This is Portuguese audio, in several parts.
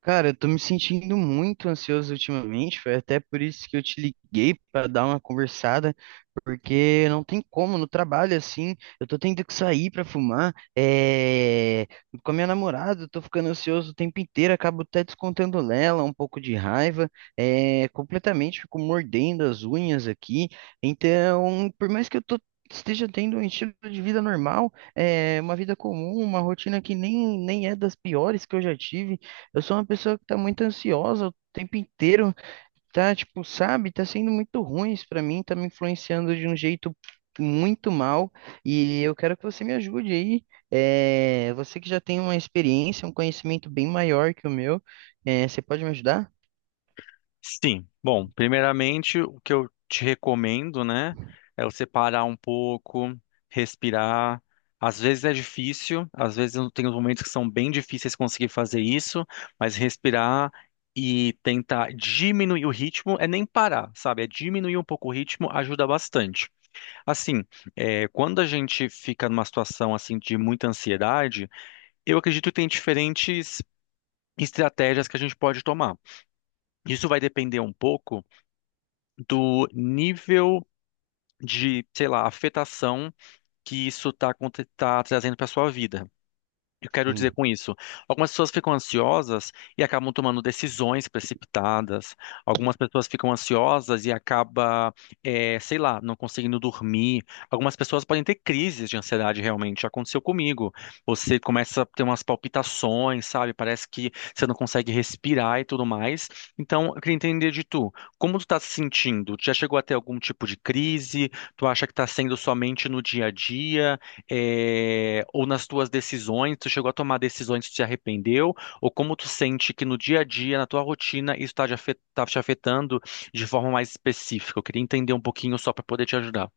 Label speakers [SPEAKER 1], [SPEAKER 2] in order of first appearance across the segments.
[SPEAKER 1] Cara, eu tô me sentindo muito ansioso ultimamente, foi até por isso que eu te liguei para dar uma conversada, porque não tem como no trabalho assim, eu tô tendo que sair para fumar, com a minha namorada, eu tô ficando ansioso o tempo inteiro, acabo até descontando nela um pouco de raiva, completamente fico mordendo as unhas aqui, então, por mais que eu tô esteja tendo um estilo de vida normal, é uma vida comum, uma rotina que nem é das piores que eu já tive. Eu sou uma pessoa que tá muito ansiosa o tempo inteiro, tá, tipo, sabe, tá sendo muito ruim isso pra mim, tá me influenciando de um jeito muito mal e eu quero que você me ajude aí. Você que já tem uma experiência, um conhecimento bem maior que o meu, você pode me ajudar?
[SPEAKER 2] Sim. Bom, primeiramente, o que eu te recomendo, né, é você parar um pouco, respirar. Às vezes é difícil, às vezes eu tenho momentos que são bem difíceis conseguir fazer isso, mas respirar e tentar diminuir o ritmo é nem parar, sabe? É diminuir um pouco o ritmo ajuda bastante. Assim, quando a gente fica numa situação assim de muita ansiedade, eu acredito que tem diferentes estratégias que a gente pode tomar. Isso vai depender um pouco do nível de, sei lá, afetação que tá trazendo para sua vida. Eu quero dizer
[SPEAKER 1] Sim.
[SPEAKER 2] com isso, algumas pessoas ficam ansiosas e acabam tomando decisões precipitadas. Algumas pessoas ficam ansiosas e acaba, sei lá, não conseguindo dormir. Algumas pessoas podem ter crises de ansiedade realmente. Já aconteceu comigo. Você começa a ter umas palpitações, sabe? Parece que você não consegue respirar e tudo mais. Então, eu queria entender de tu, como tu tá se sentindo? Tu já chegou a ter algum tipo de crise? Tu acha que tá sendo somente no dia a dia? É, ou nas tuas decisões, tu chegou a tomar decisões que te arrependeu, ou como tu sente que no dia a dia, na tua rotina, tá te afetando de forma mais específica. Eu queria entender um pouquinho só para poder te ajudar.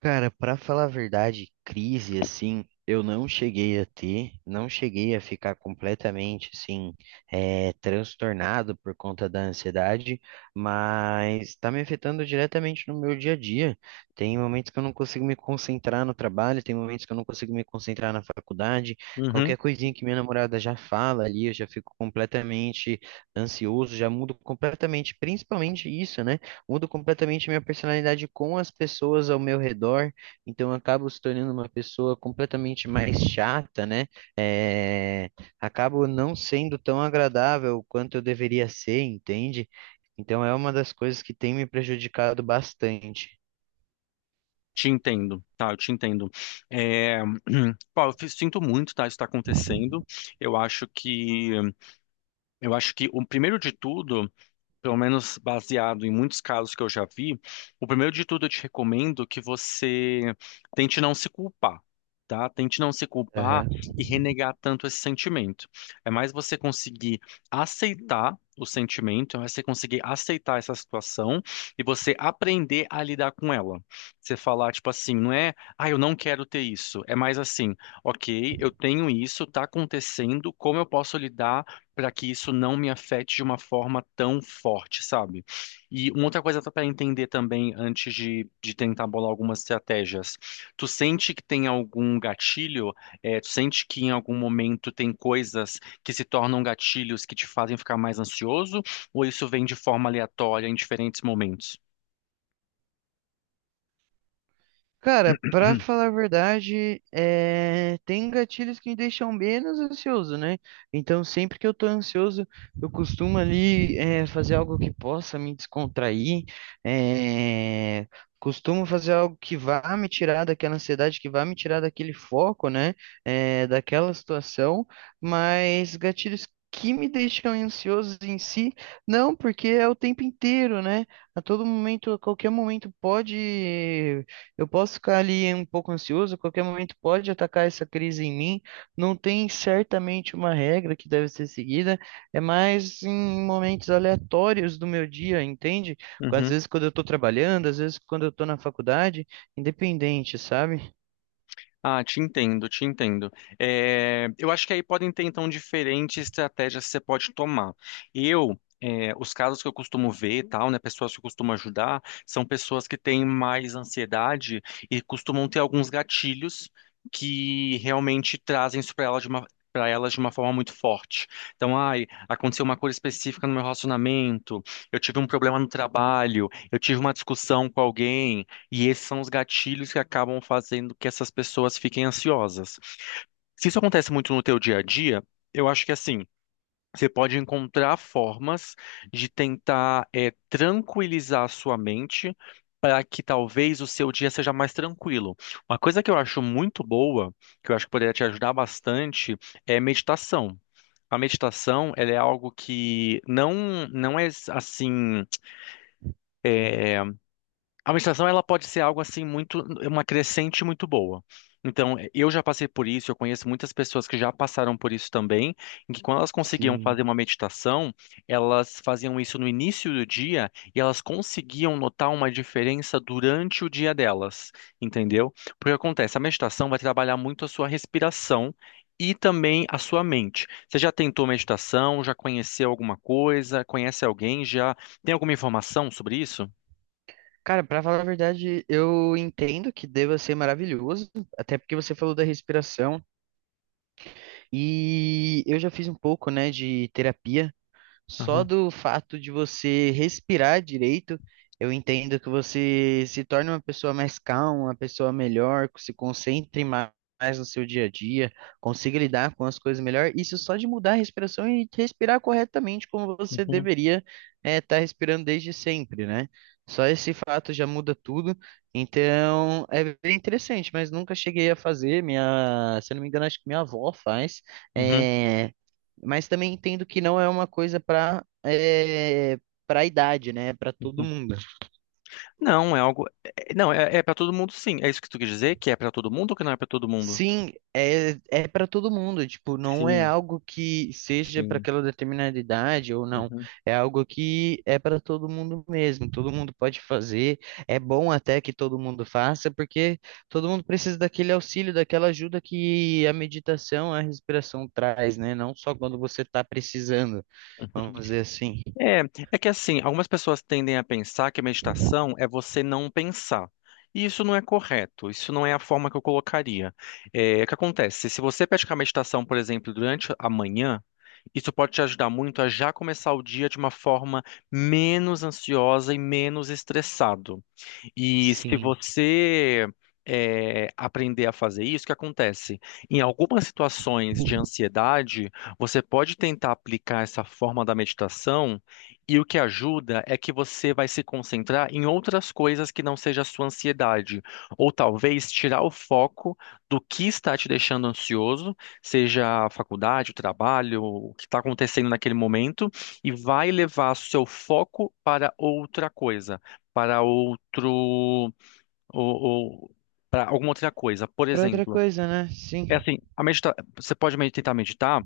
[SPEAKER 1] Cara, pra falar a verdade, crise assim, eu não cheguei a ter, não cheguei a ficar completamente assim, transtornado por conta da ansiedade, mas tá me afetando diretamente no meu dia a dia. Tem momentos que eu não consigo me concentrar no trabalho, tem momentos que eu não consigo me concentrar na faculdade.
[SPEAKER 2] Uhum,
[SPEAKER 1] Qualquer coisinha que minha namorada já fala ali, eu já fico completamente ansioso, já mudo completamente, principalmente isso, né? Mudo completamente minha personalidade com as pessoas ao meu redor, então eu acabo se tornando uma pessoa completamente mais chata, né? É, Acabo não sendo tão agradável quanto eu deveria ser, entende? Então é uma das coisas que tem me prejudicado bastante.
[SPEAKER 2] te entendo, tá? Eu te entendo. É, pô, sinto muito, tá? Isso está acontecendo. Eu acho que, eu acho que o primeiro de tudo, pelo menos baseado em muitos casos que eu já vi, o primeiro de tudo eu te recomendo que você tente não se culpar. Tá? Tente não se culpar e renegar tanto esse sentimento. É mais você conseguir aceitar o sentimento, é mais você conseguir aceitar essa situação e você aprender a lidar com ela. Você falar, tipo assim, não é, ah, eu não quero ter isso. É mais assim, ok, eu tenho isso, tá acontecendo, como eu posso lidar? Para que isso não me afete de uma forma tão forte, sabe? E uma outra coisa para entender também antes de tentar bolar algumas estratégias. Tu sente que tem algum gatilho? É, tu sente que em algum momento tem coisas que se tornam gatilhos que te fazem ficar mais ansioso? Ou isso vem de forma aleatória em diferentes momentos?
[SPEAKER 1] Cara, pra falar a verdade, é, tem gatilhos que me deixam menos ansioso, né? Então, sempre que eu tô ansioso, eu costumo ali fazer algo que possa me descontrair, é, costumo fazer algo que vá me tirar daquela ansiedade, que vá me tirar daquele foco, né? Daquela situação, mas gatilhos que me deixam ansiosos em si, não, porque é o tempo inteiro, né? A todo momento, a qualquer momento pode eu posso ficar ali um pouco ansioso, a qualquer momento pode atacar essa crise em mim. Não tem certamente uma regra que deve ser seguida, é mais em momentos aleatórios do meu dia, entende? Às
[SPEAKER 2] Uhum.
[SPEAKER 1] vezes quando eu estou trabalhando, às vezes quando eu estou na faculdade, independente, sabe?
[SPEAKER 2] Ah, te entendo, te entendo. É, eu acho que aí podem ter, então, diferentes estratégias que você pode tomar. Os casos que eu costumo ver, e tal, né, pessoas que eu costumo ajudar, são pessoas que têm mais ansiedade e costumam ter alguns gatilhos que realmente trazem isso para elas de uma forma muito forte. Então, ai, aconteceu uma coisa específica no meu relacionamento, eu tive um problema no trabalho, eu tive uma discussão com alguém, e esses são os gatilhos que acabam fazendo que essas pessoas fiquem ansiosas. Se isso acontece muito no teu dia a dia, eu acho que assim, você pode encontrar formas de tentar tranquilizar a sua mente para que talvez o seu dia seja mais tranquilo. Uma coisa que eu acho muito boa, que eu acho que poderia te ajudar bastante, é meditação. A meditação, ela é algo que não não é assim A meditação ela pode ser algo assim muito uma crescente muito boa. Então, eu já passei por isso, eu conheço muitas pessoas que já passaram por isso também, em que quando elas conseguiam
[SPEAKER 1] Sim.
[SPEAKER 2] fazer uma meditação, elas faziam isso no início do dia e elas conseguiam notar uma diferença durante o dia delas, entendeu? Porque acontece, a meditação vai trabalhar muito a sua respiração e também a sua mente. Você já tentou meditação? Já conheceu alguma coisa? Conhece alguém? Já tem alguma informação sobre isso?
[SPEAKER 1] Cara, para falar a verdade, eu entendo que deva ser maravilhoso, até porque você falou da respiração e eu já fiz um pouco, né, de terapia. Só
[SPEAKER 2] Aham,
[SPEAKER 1] do fato de você respirar direito, eu entendo que você se torne uma pessoa mais calma, uma pessoa melhor, que se mais no seu dia a dia, consiga lidar com as coisas melhor. Isso só de mudar a respiração e respirar corretamente como você
[SPEAKER 2] uhum.
[SPEAKER 1] deveria estar respirando desde sempre, né? Só esse fato já muda tudo. Então, é bem interessante, mas nunca cheguei a fazer. Minha, se eu não me engano, acho que minha avó faz.
[SPEAKER 2] Uhum,
[SPEAKER 1] é mas também entendo que não é uma coisa para para idade, né? Para todo
[SPEAKER 2] uhum.
[SPEAKER 1] mundo.
[SPEAKER 2] Não, Não, é para todo mundo, sim. É isso que tu quer dizer? Que é para todo mundo ou que não é para todo mundo?
[SPEAKER 1] Sim, é, é para todo mundo. Tipo, não é
[SPEAKER 2] Sim,
[SPEAKER 1] algo que seja para
[SPEAKER 2] sim.
[SPEAKER 1] aquela determinada idade ou não.
[SPEAKER 2] Uhum.
[SPEAKER 1] É algo que é para todo mundo mesmo. Todo mundo pode fazer. É bom até que todo mundo faça, porque todo mundo precisa daquele auxílio, daquela ajuda que a meditação, a respiração traz, né? Não só quando você está precisando, vamos dizer assim.
[SPEAKER 2] É, é que assim, algumas pessoas tendem a pensar que a meditação é você não pensar. E isso não é correto, isso não é a forma que eu colocaria. É, o que acontece? Se você praticar meditação, por exemplo, durante a manhã, isso pode te ajudar muito a já começar o dia de uma forma menos ansiosa e menos estressado. E se
[SPEAKER 1] Sim.
[SPEAKER 2] você aprender a fazer isso, o que acontece? Em algumas situações de ansiedade, você pode tentar aplicar essa forma da meditação, e o que ajuda é que você vai se concentrar em outras coisas que não seja a sua ansiedade, ou talvez tirar o foco do que está te deixando ansioso, seja a faculdade, o trabalho, o que está acontecendo naquele momento, e vai levar seu foco para outra coisa para outro ou para alguma outra coisa. Por
[SPEAKER 1] Para outra
[SPEAKER 2] exemplo,
[SPEAKER 1] coisa, né?
[SPEAKER 2] é
[SPEAKER 1] Sim,
[SPEAKER 2] assim, a medita você pode tentar meditar,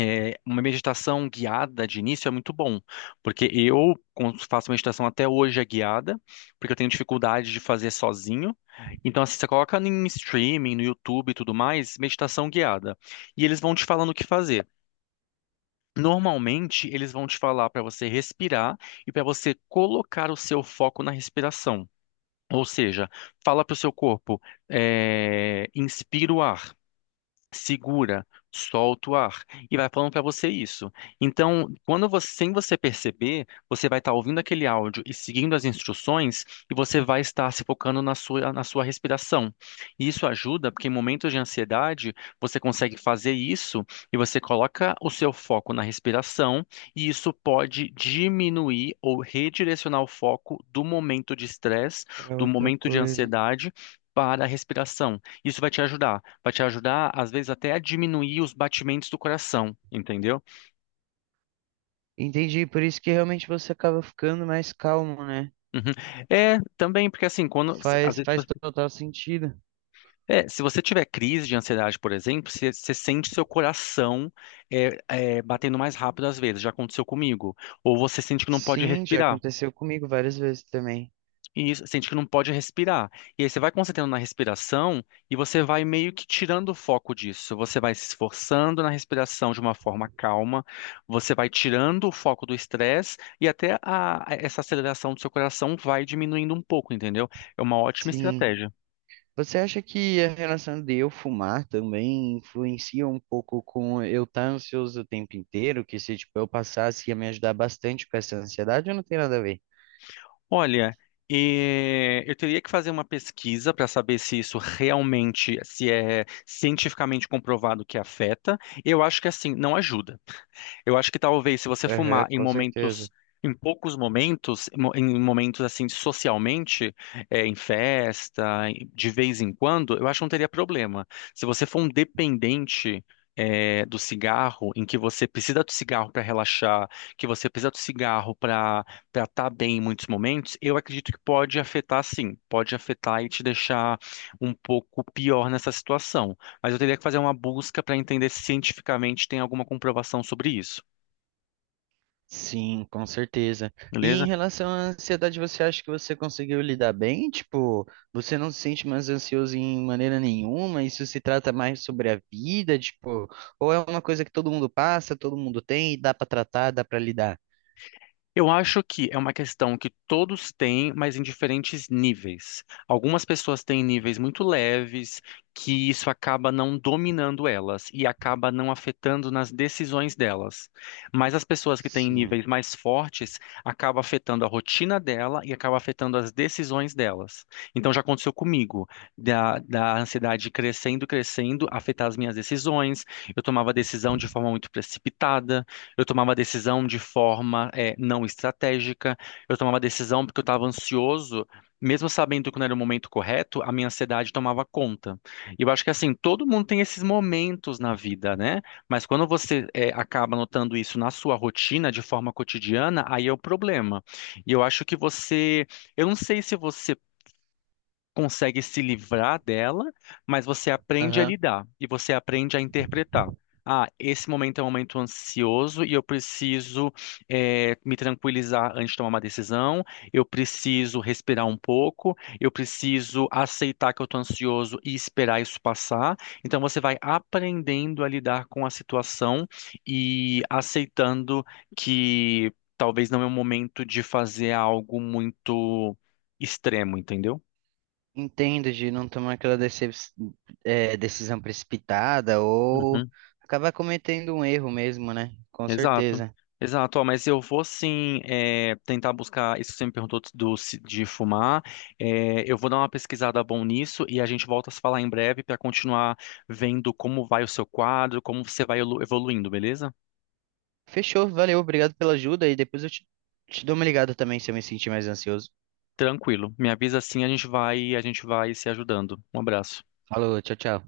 [SPEAKER 2] é, uma meditação guiada de início é muito bom, porque eu quando faço meditação até hoje é guiada, porque eu tenho dificuldade de fazer sozinho. Então, assim, você coloca em streaming, no YouTube e tudo mais, meditação guiada, e eles vão te falando o que fazer. Normalmente, eles vão te falar para você respirar e para você colocar o seu foco na respiração. Ou seja, fala para o seu corpo, inspira o ar, segura, solta o ar e vai falando para você isso. Então, quando você, sem você perceber, você vai estar ouvindo aquele áudio e seguindo as instruções e você vai estar se focando na sua respiração. E isso ajuda porque em momentos de ansiedade você consegue fazer isso e você coloca o seu foco na respiração e isso pode diminuir ou redirecionar o foco do momento de estresse,
[SPEAKER 1] para
[SPEAKER 2] do
[SPEAKER 1] outra
[SPEAKER 2] momento de
[SPEAKER 1] coisa.
[SPEAKER 2] ansiedade. Para a respiração. Isso vai te ajudar. Vai te ajudar, às vezes, até a diminuir os batimentos do coração, entendeu?
[SPEAKER 1] Entendi, por isso que realmente você acaba ficando mais calmo, né?
[SPEAKER 2] Uhum. É, também, porque assim, quando,
[SPEAKER 1] Faz, faz total sentido.
[SPEAKER 2] é, se você tiver crise de ansiedade, por exemplo, você sente seu coração batendo mais rápido às vezes, já aconteceu comigo. Ou você sente que não pode
[SPEAKER 1] Sim, já
[SPEAKER 2] respirar.
[SPEAKER 1] aconteceu comigo várias vezes também.
[SPEAKER 2] E isso, sente que não pode respirar. E aí você vai concentrando na respiração e você vai meio que tirando o foco disso. Você vai se esforçando na respiração de uma forma calma, você vai tirando o foco do estresse e essa aceleração do seu coração vai diminuindo um pouco, entendeu? É uma ótima
[SPEAKER 1] Sim.
[SPEAKER 2] estratégia.
[SPEAKER 1] Você acha que a relação de eu fumar também influencia um pouco com eu estar ansioso o tempo inteiro? Que se, tipo, eu passasse ia me ajudar bastante com essa ansiedade ou não tem nada a ver?
[SPEAKER 2] Olha, eu teria que fazer uma pesquisa para saber se isso realmente, se é cientificamente comprovado que afeta. Eu acho que assim, não ajuda. Eu acho que talvez se você
[SPEAKER 1] Aham,
[SPEAKER 2] fumar em
[SPEAKER 1] com
[SPEAKER 2] momentos,
[SPEAKER 1] certeza.
[SPEAKER 2] em poucos momentos, em momentos assim socialmente, é, em festa, em- de vez em quando, eu acho que não teria problema. Se você for um dependente do cigarro, em que você precisa do cigarro para relaxar, que você precisa do cigarro para estar bem em muitos momentos, eu acredito que pode afetar sim, pode afetar e te deixar um pouco pior nessa situação. Mas eu teria que fazer uma busca para entender se cientificamente tem alguma comprovação sobre isso,
[SPEAKER 1] Sim, com certeza. E em
[SPEAKER 2] beleza?
[SPEAKER 1] relação à ansiedade, você acha que você conseguiu lidar bem? Tipo, você não se sente mais ansioso em maneira nenhuma? Isso se trata mais sobre a vida, tipo, ou é uma coisa que todo mundo passa, todo mundo tem e dá pra tratar, dá pra lidar?
[SPEAKER 2] Eu acho que é uma questão que todos têm, mas em diferentes níveis. Algumas pessoas têm níveis muito leves, que isso acaba não dominando elas e acaba não afetando nas decisões delas. Mas as pessoas que têm
[SPEAKER 1] Sim.
[SPEAKER 2] níveis mais fortes acaba afetando a rotina dela e acaba afetando as decisões delas. Então já aconteceu comigo, da ansiedade crescendo, crescendo, afetar as minhas decisões. Eu tomava decisão de forma muito precipitada, eu tomava decisão de forma não estratégica, eu tomava decisão porque eu estava ansioso, mesmo sabendo que não era o momento correto, a minha ansiedade tomava conta. E eu acho que assim, todo mundo tem esses momentos na vida, né? Mas quando você acaba notando isso na sua rotina, de forma cotidiana, aí é o problema. E eu acho que você. Eu não sei se você consegue se livrar dela, mas você aprende a
[SPEAKER 1] Aham.
[SPEAKER 2] lidar e você aprende a interpretar. Ah, esse momento é um momento ansioso e eu preciso me tranquilizar antes de tomar uma decisão. Eu preciso respirar um pouco. Eu preciso aceitar que eu estou ansioso e esperar isso passar. Então você vai aprendendo a lidar com a situação e aceitando que talvez não é o momento de fazer algo muito extremo, entendeu?
[SPEAKER 1] Entendo de não tomar aquela é, decisão precipitada ou
[SPEAKER 2] Uhum.
[SPEAKER 1] acabar cometendo um erro mesmo, né? Com
[SPEAKER 2] Exato.
[SPEAKER 1] certeza.
[SPEAKER 2] Exato, ó, mas eu vou sim tentar buscar isso que você me perguntou de fumar. É, eu vou dar uma pesquisada bom nisso e a gente volta a se falar em breve para continuar vendo como vai o seu quadro, como você vai evoluindo, beleza?
[SPEAKER 1] Fechou, valeu, obrigado pela ajuda e depois eu te, te dou uma ligada também se eu me sentir mais ansioso.
[SPEAKER 2] Tranquilo. Me avisa assim, a gente vai se ajudando. Um abraço.
[SPEAKER 1] Falou, tchau, tchau.